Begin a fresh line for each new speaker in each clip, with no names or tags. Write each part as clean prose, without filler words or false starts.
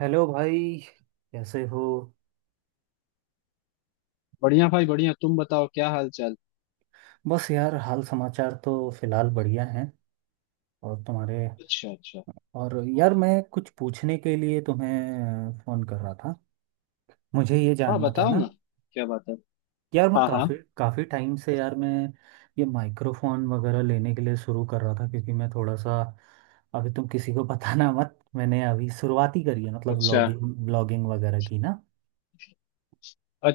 Hello भाई। कैसे हो?
बढ़िया भाई बढ़िया। तुम बताओ क्या हाल चाल।
बस यार, हाल समाचार तो फिलहाल बढ़िया हैं। और तुम्हारे?
अच्छा अच्छा।
और यार, मैं कुछ पूछने के लिए तुम्हें फ़ोन कर रहा था। मुझे ये
हाँ
जानना था
बताओ
ना,
ना, क्या बात है।
यार मैं
हाँ हाँ।
काफ़ी काफ़ी टाइम से यार मैं ये माइक्रोफोन वगैरह लेने के लिए शुरू कर रहा था क्योंकि मैं थोड़ा सा अभी। तुम किसी को बताना मत, मैंने अभी शुरुआत ही करी है मतलब
अच्छा
ब्लॉगिंग ब्लॉगिंग वगैरह की ना।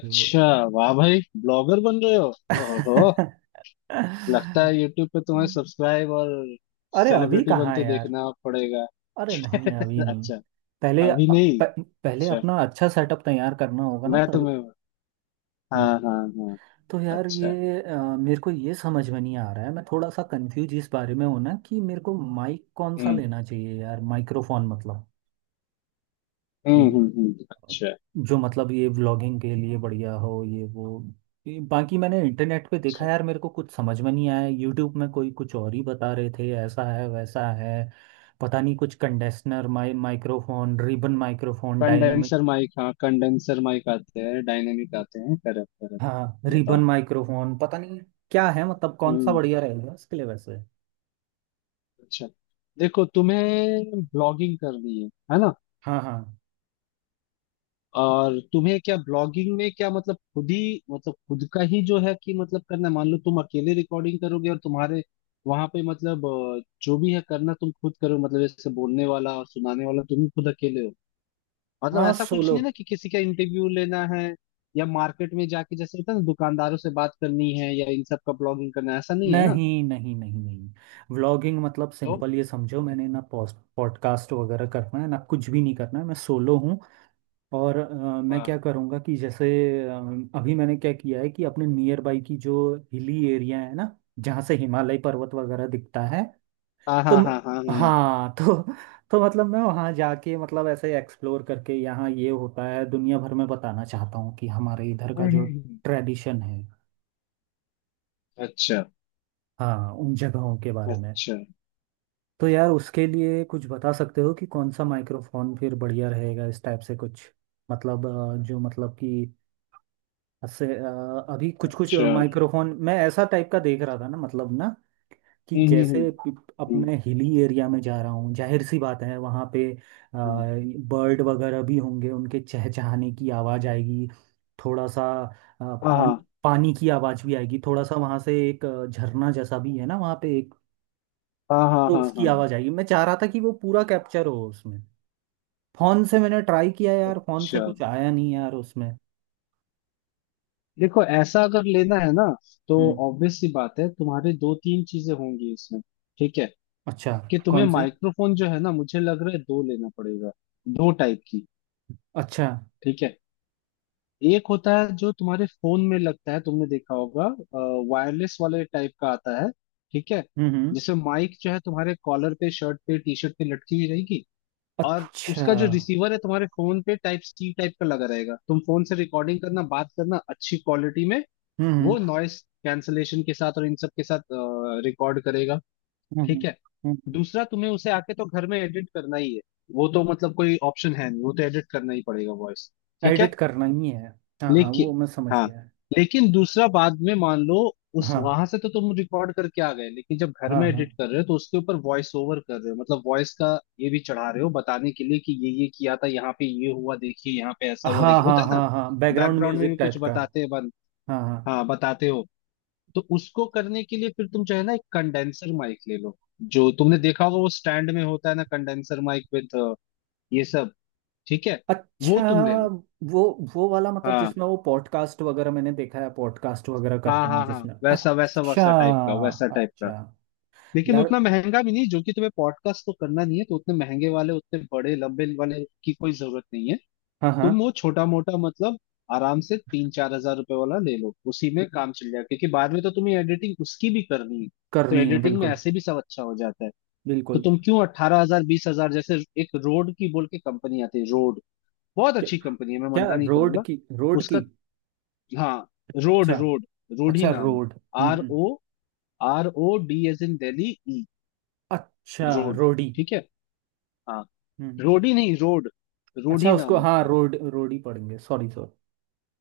तो-
वाह भाई, ब्लॉगर बन रहे हो? ओहो, लगता है यूट्यूब पे तुम्हें सब्सक्राइब और
अरे अभी
सेलिब्रिटी
कहाँ है
बनते
यार।
देखना पड़ेगा।
अरे नहीं, अभी नहीं।
अच्छा।
पहले
अभी
प,
नहीं,
पहले
अच्छा।
अपना अच्छा सेटअप तैयार करना होगा ना,
मैं
तब।
तुम्हें, हाँ
हम्म।
हाँ हाँ।
तो यार, ये
अच्छा।
मेरे को ये समझ में नहीं आ रहा है, मैं थोड़ा सा कंफ्यूज इस बारे में हूं ना, कि मेरे को माइक कौन सा
हम्म
लेना चाहिए यार, माइक्रोफोन मतलब कि
अच्छा।
जो मतलब ये व्लॉगिंग के लिए बढ़िया हो, ये वो ये बाकी मैंने इंटरनेट पे देखा
अच्छा।
यार, मेरे को कुछ समझ में नहीं आया। यूट्यूब में कोई कुछ और ही बता रहे थे, ऐसा है वैसा है पता नहीं। कुछ condenser microphone, ribbon microphone, dynamic.
Condenser mic, हाँ कंडेंसर माइक आते हैं, डायनेमिक आते हैं, करेक्ट
हाँ,
करेक्ट।
रिबन
बताओ।
माइक्रोफोन पता नहीं क्या है मतलब, कौन सा
हम्म,
बढ़िया रहेगा इसके लिए वैसे।
अच्छा। देखो, तुम्हें ब्लॉगिंग करनी है ना?
हाँ हाँ
और तुम्हें क्या ब्लॉगिंग में क्या मतलब खुद ही मतलब खुद का ही जो है कि मतलब करना है? मान लो तुम अकेले रिकॉर्डिंग करोगे और तुम्हारे वहां पे मतलब जो भी है करना तुम खुद करो, मतलब जैसे बोलने वाला और सुनाने वाला तुम ही खुद अकेले हो। मतलब
हाँ,
ऐसा कुछ
सोलो।
नहीं ना कि किसी का इंटरव्यू लेना है या मार्केट में जाके जैसे होता है ना दुकानदारों से बात करनी है या इन सब का ब्लॉगिंग करना है, ऐसा नहीं है ना।
नहीं नहीं नहीं नहीं, व्लॉगिंग मतलब
तो
सिंपल ये समझो, मैंने ना पॉस्ट पॉडकास्ट वगैरह करना है ना, कुछ भी नहीं करना है, मैं सोलो हूँ। और मैं क्या
हाँ
करूँगा कि जैसे अ, अभी मैंने क्या किया है कि अपने नियर बाई की जो हिली एरिया है ना, जहाँ से हिमालय पर्वत वगैरह दिखता है।
हाँ
तो
हाँ
म-
हाँ हाँ हाँ।
हाँ तो मतलब मैं वहाँ जाके मतलब ऐसे एक्सप्लोर करके यहाँ ये होता है दुनिया भर में बताना चाहता हूँ, कि हमारे इधर का
हम्म
जो
हम्म, हम्म।
ट्रेडिशन है।
अच्छा।
हाँ, उन जगहों के बारे में।
अच्छा।
तो यार उसके लिए कुछ बता सकते हो कि कौन सा माइक्रोफोन फिर बढ़िया रहेगा, इस टाइप से कुछ। मतलब जो मतलब कि अभी कुछ कुछ
अच्छा।
माइक्रोफोन मैं ऐसा टाइप का देख रहा था ना मतलब ना, कि
हम्म हम्म
जैसे अब
हम्म,
मैं हिली एरिया में जा रहा हूँ, जाहिर सी बात है वहाँ पे
हम्म।
बर्ड वगैरह भी होंगे, उनके चहचहाने की आवाज़ आएगी। थोड़ा सा
हाँ
पान,
हाँ
पानी की आवाज़ भी आएगी, थोड़ा सा वहाँ से एक झरना जैसा भी है ना वहाँ पे एक,
हाँ हाँ
तो
हाँ
उसकी
हाँ।
आवाज़ आएगी। मैं चाह रहा था कि वो पूरा कैप्चर हो उसमें। फोन से मैंने ट्राई किया यार, फोन से
अच्छा।
कुछ आया नहीं यार उसमें।
देखो ऐसा अगर लेना है ना, तो
हम्म
ऑब्वियस सी बात है तुम्हारे दो तीन चीजें होंगी इसमें। ठीक है।
अच्छा,
कि तुम्हें
कौन सी?
माइक्रोफोन जो है ना, मुझे लग रहा है दो लेना पड़ेगा, दो टाइप की।
अच्छा।
ठीक है। एक होता है जो तुम्हारे फोन में लगता है, तुमने देखा होगा, वायरलेस वाले टाइप का आता है। ठीक है।
हम्म हम्म
जिसमें माइक जो है तुम्हारे कॉलर पे, शर्ट पे, टी शर्ट पे लटकी हुई रहेगी। और
अच्छा।
उसका जो रिसीवर है तुम्हारे फोन पे टाइप सी टाइप का लगा रहेगा। तुम फोन से रिकॉर्डिंग करना, बात करना अच्छी क्वालिटी में।
हम्म
वो नॉइस कैंसलेशन के साथ और इन सब के साथ रिकॉर्ड करेगा।
हम्म हम्म
ठीक है।
हम्म
दूसरा, तुम्हें उसे आके तो घर में एडिट करना ही है। वो तो मतलब कोई ऑप्शन है नहीं, वो तो एडिट करना ही पड़ेगा, वॉइस। ठीक
एडिट
है।
करना ही है। हाँ हाँ, वो
लेकिन,
मैं समझ
हाँ,
गया है।
लेकिन दूसरा बाद में मान लो उस
हाँ
वहां से तो तुम रिकॉर्ड करके आ गए, लेकिन जब घर
हाँ
में
हाँ
एडिट कर रहे हो तो उसके ऊपर वॉइस ओवर कर रहे हो, मतलब वॉइस का ये भी चढ़ा रहे हो बताने के लिए कि ये किया था, यहाँ पे ये हुआ देखिए, यहाँ पे ऐसा हुआ
हाँ
देखिए,
हाँ
होता है ना।
हाँ हाँ, बैकग्राउंड
बैकग्राउंड में
म्यूजिक
भी कुछ
टाइप का।
बताते हैं बन,
हाँ हाँ।
हाँ बताते हो। तो उसको करने के लिए फिर तुम चाहे ना एक कंडेंसर माइक ले लो। जो तुमने देखा होगा वो स्टैंड में होता है ना, कंडेंसर माइक विद ये सब। ठीक है। वो
अच्छा,
तुम ले लो।
वो वो वाला मतलब
हाँ
जिसमें वो पॉडकास्ट वगैरह मैंने देखा है, पॉडकास्ट वगैरह
हाँ
करते हैं
हाँ हाँ,
जिसमें।
वैसा वैसा
अच्छा
वैसा टाइप का, वैसा टाइप का।
अच्छा।
लेकिन
यार
उतना महंगा भी नहीं, जो कि तुम्हें पॉडकास्ट तो करना नहीं है, तो उतने महंगे वाले, उतने बड़े लंबे वाले की कोई जरूरत नहीं है।
हाँ हाँ,
तुम वो छोटा मोटा मतलब आराम से तीन चार हजार रुपए वाला ले लो, उसी में काम चल जाएगा, क्योंकि बाद में तो तुम्हें एडिटिंग उसकी भी करनी है। तो
करनी है
एडिटिंग में
बिल्कुल।
ऐसे भी सब अच्छा हो जाता है। तो
बिल्कुल।
तुम क्यों अट्ठारह हजार बीस हजार जैसे। एक रोड की बोल के कंपनी आती है, रोड। बहुत
क्या,
अच्छी कंपनी है, मैं
क्या
मना नहीं
रोड
करूंगा।
की? रोड
उसका,
की?
हाँ, रोड
अच्छा।
रोड। रोड ही
अच्छा
नाम है।
रोड। हम्म
आर
हम्म,
O, R O D as in Delhi, E.
अच्छा
रोड।
रोडी?
ठीक है। हाँ। रोड ही नहीं, रोड। रोड
अच्छा
ही
उसको,
नाम है
हाँ
उसका।
रोड रोडी पढ़ेंगे, सॉरी सॉरी।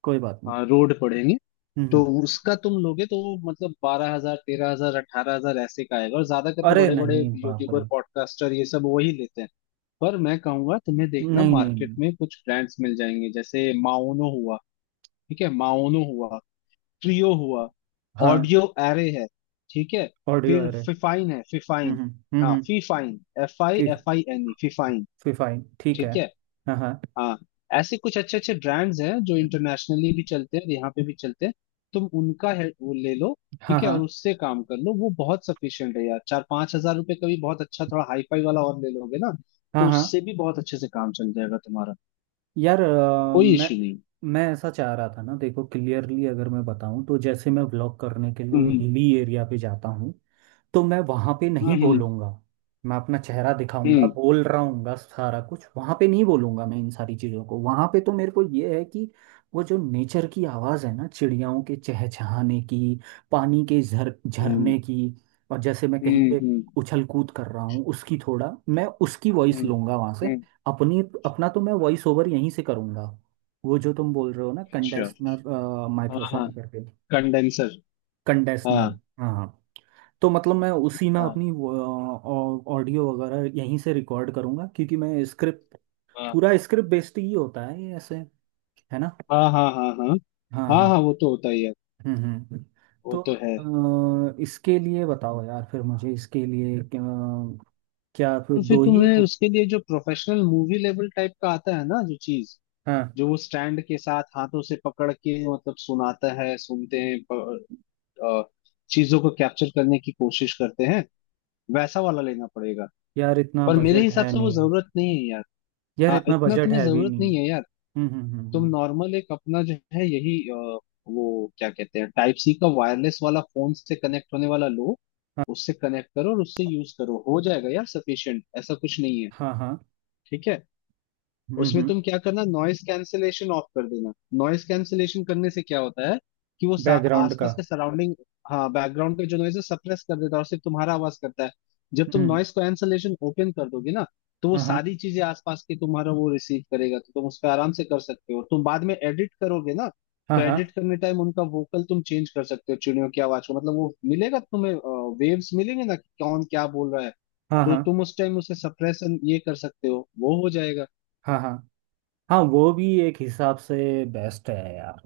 कोई बात नहीं।
हाँ रोड पढ़ेंगे।
हम्म हम्म।
तो उसका तुम लोगे तो वो मतलब बारह हजार, तेरह हजार, अठारह हजार ऐसे का आएगा, और ज्यादा करके
अरे
बड़े बड़े
नहीं, बाप
यूट्यूबर,
रे।
पॉडकास्टर, ये सब वही लेते हैं। पर मैं कहूंगा तुम्हें देखना
नहीं नहीं
मार्केट
नहीं।
में, कुछ ब्रांड्स मिल जाएंगे जैसे माओनो हुआ। ठीक है। माओनो हुआ, ट्रियो हुआ,
हाँ।
ऑडियो एरे है। ठीक है।
ऑडियो
फिर
अरे।
फिफाइन है,
हम्म
फिफाइन।
हम्म हम्म
हाँ
हम्म,
फीफाइन,
फि,
F I N E, Fifine.
Fifine ठीक है।
ठीक है।
हाँ हाँ
हाँ। ऐसे कुछ अच्छे अच्छे ब्रांड्स हैं जो इंटरनेशनली भी चलते हैं और यहाँ पे भी चलते हैं। तुम उनका है वो ले लो।
हाँ
ठीक है।
हाँ
और उससे काम कर लो, वो बहुत सफिशियंट है यार। चार पांच हजार रुपये का भी बहुत अच्छा, थोड़ा हाई फाई वाला और ले लोगे ना,
हाँ
तो
हाँ।
उससे भी बहुत अच्छे से काम चल जाएगा तुम्हारा।
यार
कोई इशू नहीं।
मैं ऐसा चाह रहा था ना, देखो क्लियरली अगर मैं बताऊं तो, जैसे मैं व्लॉग करने के लिए
हम्म
हिली एरिया पे जाता हूँ तो मैं वहां पे नहीं
हम्म
बोलूंगा, मैं अपना चेहरा दिखाऊंगा
हम्म,
बोल रहा हूँ सारा कुछ, वहां पे नहीं बोलूंगा मैं इन सारी चीजों को। वहां पे तो मेरे को ये है कि वो जो नेचर की आवाज है ना, चिड़ियाओं के चहचहाने की, पानी के झर
हम्म हम्म
झरने की, और जैसे मैं कहीं
हम्म
पे
हम्म
उछल कूद कर रहा हूँ उसकी, थोड़ा मैं उसकी वॉइस
हम्म,
लूंगा वहां से।
हम्म,
अपनी अपना तो मैं वॉइस ओवर यहीं से करूंगा, वो जो तुम बोल रहे हो ना,
अच्छा।
कंडेंसर
हाँ हाँ,
माइक्रोफोन करके।
Condenser,
condenser.
हाँ
हाँ हाँ। तो मतलब मैं उसी में
हाँ
अपनी ऑडियो वगैरह यहीं से रिकॉर्ड करूंगा, क्योंकि मैं स्क्रिप्ट
हाँ।
पूरा स्क्रिप्ट बेस्ड ही होता है ये ऐसे, है ना।
हाँ हाँ हाँ। हाँ
हाँ
हाँ,
हाँ।
हाँ वो तो होता ही है,
हम्म हम्म हम्म।
वो
तो
तो है।
इसके लिए बताओ यार, फिर मुझे इसके लिए क्या फिर
तो फिर
दो ही
तुम्हें
लूँ?
उसके लिए जो प्रोफेशनल मूवी लेवल टाइप का आता है ना, जो चीज
हाँ,
जो वो स्टैंड के साथ हाथों से पकड़ के मतलब सुनाता है, सुनते हैं, अ, चीजों को कैप्चर करने की कोशिश करते हैं, वैसा वाला लेना पड़ेगा।
यार इतना
पर मेरे
बजट
हिसाब
है
से वो
नहीं।
जरूरत नहीं है यार।
यार
हाँ,
इतना
इतना
बजट
तुम्हें
है भी
जरूरत
नहीं।
नहीं है यार।
हम्म हम्म हम्म
तुम
हम्म,
नॉर्मल एक अपना जो है यही वो क्या कहते हैं, टाइप सी का वायरलेस वाला, फोन से कनेक्ट होने वाला लो।
हाँ
उससे कनेक्ट करो और उससे यूज करो, हो जाएगा यार, सफिशिएंट। ऐसा कुछ नहीं है।
हाँ हाँ।
ठीक है। उसमें
हम्म,
तुम क्या करना, नॉइस कैंसलेशन ऑफ कर देना। नॉइस कैंसलेशन करने से क्या होता है कि वो
बैकग्राउंड का।
आसपास का सराउंडिंग, हाँ बैकग्राउंड का जो नॉइज है सप्रेस कर देता है और सिर्फ तुम्हारा आवाज करता है। जब तुम
हम्म।
नॉइस कैंसलेशन ओपन कर दोगे ना, तो वो
हाँ हाँ
सारी चीजें आसपास की तुम्हारा वो रिसीव करेगा, तो तुम उस पर आराम से कर सकते हो, तुम बाद में एडिट करोगे ना।
हाँ
तो
हाँ
एडिट करने टाइम उनका वोकल तुम चेंज कर सकते हो, चिड़ियों की आवाज को, मतलब वो मिलेगा तुम्हें, वेव्स मिलेंगे ना कि कौन क्या बोल रहा है।
हाँ
तो
हाँ।
तुम उस टाइम उसे सप्रेस ये कर सकते हो, वो हो जाएगा।
हाँ हाँ। हाँ वो भी एक हिसाब से बेस्ट है यार,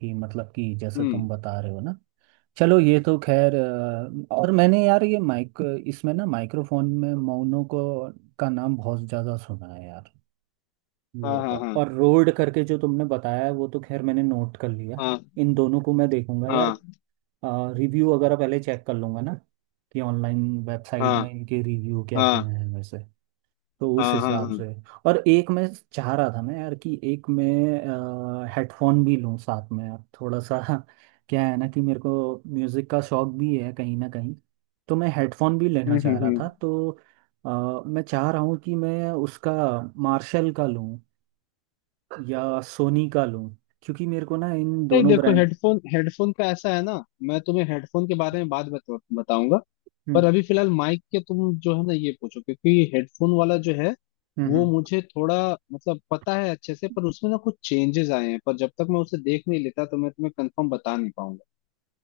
कि मतलब कि जैसे
हम्म।
तुम बता रहे हो ना, चलो ये तो खैर। और मैंने यार ये माइक, इसमें ना माइक्रोफोन में मौनों को का नाम बहुत ज़्यादा सुना है यार,
हाँ
ये
हाँ
और रोड करके जो तुमने बताया है वो तो खैर मैंने नोट कर लिया।
हाँ
इन दोनों को मैं देखूंगा यार,
हाँ
रिव्यू वगैरह पहले चेक कर लूंगा ना, कि ऑनलाइन वेबसाइट में
हाँ
इनके रिव्यू क्या क्या
हाँ
हैं वैसे, तो उस
हाँ हाँ हाँ
हिसाब
हाँ।
से। और एक मैं चाह रहा था मैं यार, कि एक मैं हेडफोन भी लूं साथ में यार, थोड़ा सा क्या है ना कि मेरे को म्यूज़िक का शौक भी है कहीं ना कहीं, तो मैं हेडफोन भी लेना
हम्म हम्म
चाह रहा था।
हम्म।
तो मैं चाह रहा हूँ कि मैं उसका मार्शल का लूं या सोनी का लूं, क्योंकि मेरे को ना इन
नहीं
दोनों
देखो,
ब्रांड।
हेडफोन हेडफोन का ऐसा है ना, मैं तुम्हें हेडफोन के बारे में बाद बताऊंगा। पर
हम्म
अभी फिलहाल माइक के तुम जो है ना ये पूछो, क्योंकि हेडफोन वाला जो है
हम्म
वो
हम्म।
मुझे थोड़ा मतलब पता है अच्छे से, पर उसमें ना कुछ चेंजेस आए हैं, पर जब तक मैं उसे देख नहीं लेता तो मैं तुम्हें कंफर्म बता नहीं पाऊंगा।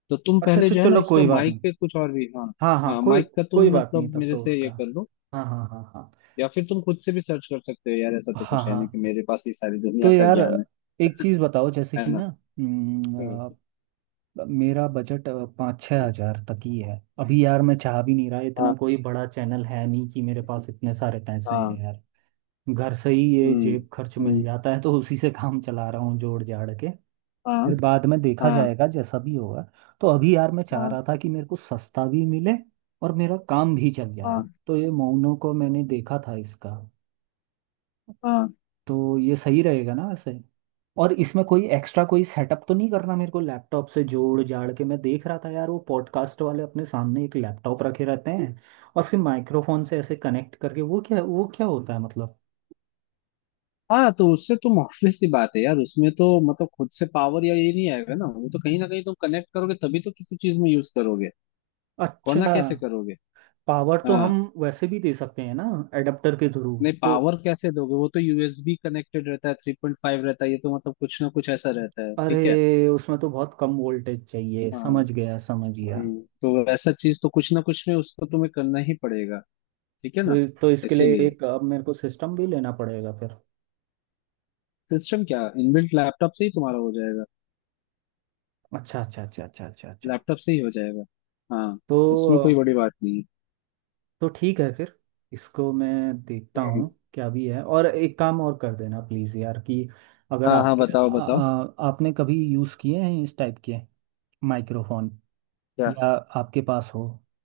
तो तुम
अच्छा
पहले
अच्छा,
जो है ना
चलो
इसमें
कोई बात नहीं।
माइक पे कुछ और भी, हाँ।
हाँ हाँ,
हाँ
कोई
माइक का
कोई
तुम
बात नहीं,
मतलब
तब
मेरे
तो
से
उसका।
ये कर लो,
हाँ हाँ हाँ हाँ।
या फिर तुम खुद से भी सर्च कर सकते हो यार, ऐसा तो
हाँ
कुछ है नहीं कि
हाँ।
मेरे पास ये सारी
तो
दुनिया का
यार
ज्ञान है
एक चीज़ बताओ जैसे
है
कि
ना।
ना,
हम्म।
हम्म, मेरा बजट 5-6 हज़ार तक ही है अभी यार, मैं चाह भी नहीं रहा,
हाँ
इतना कोई बड़ा चैनल है नहीं कि मेरे पास इतने सारे पैसे हैं
हाँ।
यार। घर से ही ये
हम्म
जेब खर्च मिल
हम्म।
जाता है, तो उसी से काम चला रहा हूँ जोड़ जाड़ के।
हाँ
फिर बाद में देखा
हाँ
जाएगा जैसा भी होगा। तो अभी यार मैं चाह
हाँ
रहा था कि मेरे को सस्ता भी मिले और मेरा काम भी चल
हाँ
जाए। तो ये मोनो को मैंने देखा था इसका,
हाँ
तो ये सही रहेगा ना वैसे? और इसमें कोई एक्स्ट्रा कोई सेटअप तो नहीं करना मेरे को? लैपटॉप से जोड़ जाड़ के मैं देख रहा था यार, वो पॉडकास्ट वाले अपने सामने एक लैपटॉप रखे रहते हैं और फिर माइक्रोफोन से ऐसे कनेक्ट करके, वो क्या, वो क्या होता है मतलब?
हाँ। तो उससे तो ऑब्वियस सी बात है यार, उसमें तो मतलब खुद से पावर या ये नहीं आएगा ना, वो तो कहीं ना कहीं तुम कनेक्ट करोगे तभी तो किसी चीज में यूज करोगे,
अच्छा।
वरना कैसे करोगे।
पावर तो
हाँ।
हम वैसे भी दे सकते हैं ना, एडाप्टर के थ्रू।
नहीं
तो
पावर कैसे दोगे, वो तो यूएसबी कनेक्टेड रहता है, थ्री पॉइंट फाइव रहता है, ये तो मतलब कुछ ना कुछ ऐसा रहता है। ठीक है।
अरे उसमें तो बहुत कम वोल्टेज चाहिए,
हाँ।
समझ गया समझ गया।
हम्म, तो ऐसा चीज तो कुछ ना कुछ में उसको तुम्हें करना ही पड़ेगा। ठीक है ना।
तो इसके लिए
इसीलिए।
एक अब मेरे को सिस्टम भी लेना पड़ेगा फिर?
सिस्टम क्या, इनबिल्ट लैपटॉप से ही तुम्हारा हो जाएगा।
अच्छा अच्छा अच्छा अच्छा अच्छा अच्छा।
लैपटॉप से ही हो जाएगा। हाँ, इसमें कोई
तो
बड़ी बात नहीं है।
तो ठीक है फिर, इसको मैं देखता
हम्म।
हूँ क्या भी है। और एक काम और कर देना प्लीज़ यार, कि अगर
हाँ हाँ बताओ बताओ।
आपने कभी यूज़ किए हैं इस टाइप के माइक्रोफोन,
क्या?
या आपके पास हो,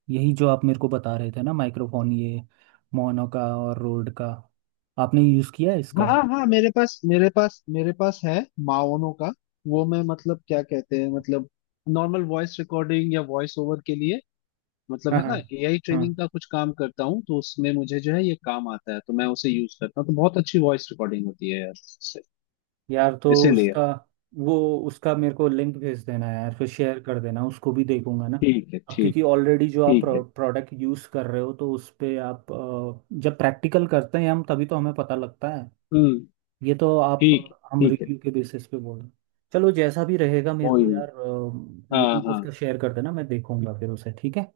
यही जो आप मेरे को बता रहे थे ना माइक्रोफोन, ये मोनो का और रोड का, आपने यूज़ किया है इसका?
हाँ हाँ, मेरे पास है, माओनो का। वो मैं मतलब क्या कहते हैं, मतलब नॉर्मल वॉइस रिकॉर्डिंग या वॉइस ओवर के लिए, मतलब
हाँ
है
हाँ
ना एआई
हाँ।
ट्रेनिंग का कुछ काम करता हूँ, तो उसमें मुझे जो है ये काम आता है, तो मैं उसे यूज करता हूँ, तो बहुत अच्छी वॉइस रिकॉर्डिंग होती है यार।
यार तो
इसीलिए।
उसका, वो उसका मेरे को लिंक भेज देना यार, फिर शेयर कर देना, उसको भी देखूंगा ना।
ठीक है
अब
ठीक
क्योंकि
है।
ऑलरेडी जो आप
ठीक है।
प्रोडक्ट यूज़ कर रहे हो, तो उस पे आप जब प्रैक्टिकल करते हैं हम तभी तो हमें पता लगता है,
हम्म।
ये तो आप,
ठीक है
हम
ठीक है।
रिव्यू के बेसिस पे बोल रहे हैं। चलो जैसा भी रहेगा मेरे
कोई
को
नहीं।
यार,
हाँ
लिंक
हाँ।
उसका शेयर कर देना, मैं देखूंगा फिर उसे, ठीक है।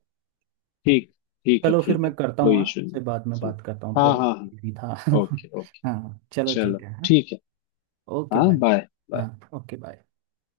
ठीक, ठीक है
चलो फिर
ठीक
मैं
है।
करता हूँ,
कोई
हाँ
इशू
उससे
नहीं।
बाद में
चलो।
बात करता हूँ,
हाँ
थोड़ा
हाँ
सा
हाँ।
busy था।
Okay okay.
हाँ चलो
चलो
ठीक है, हाँ
ठीक है।
ओके
हाँ
बाय।
बाय
हाँ
बाय।
Okay bye.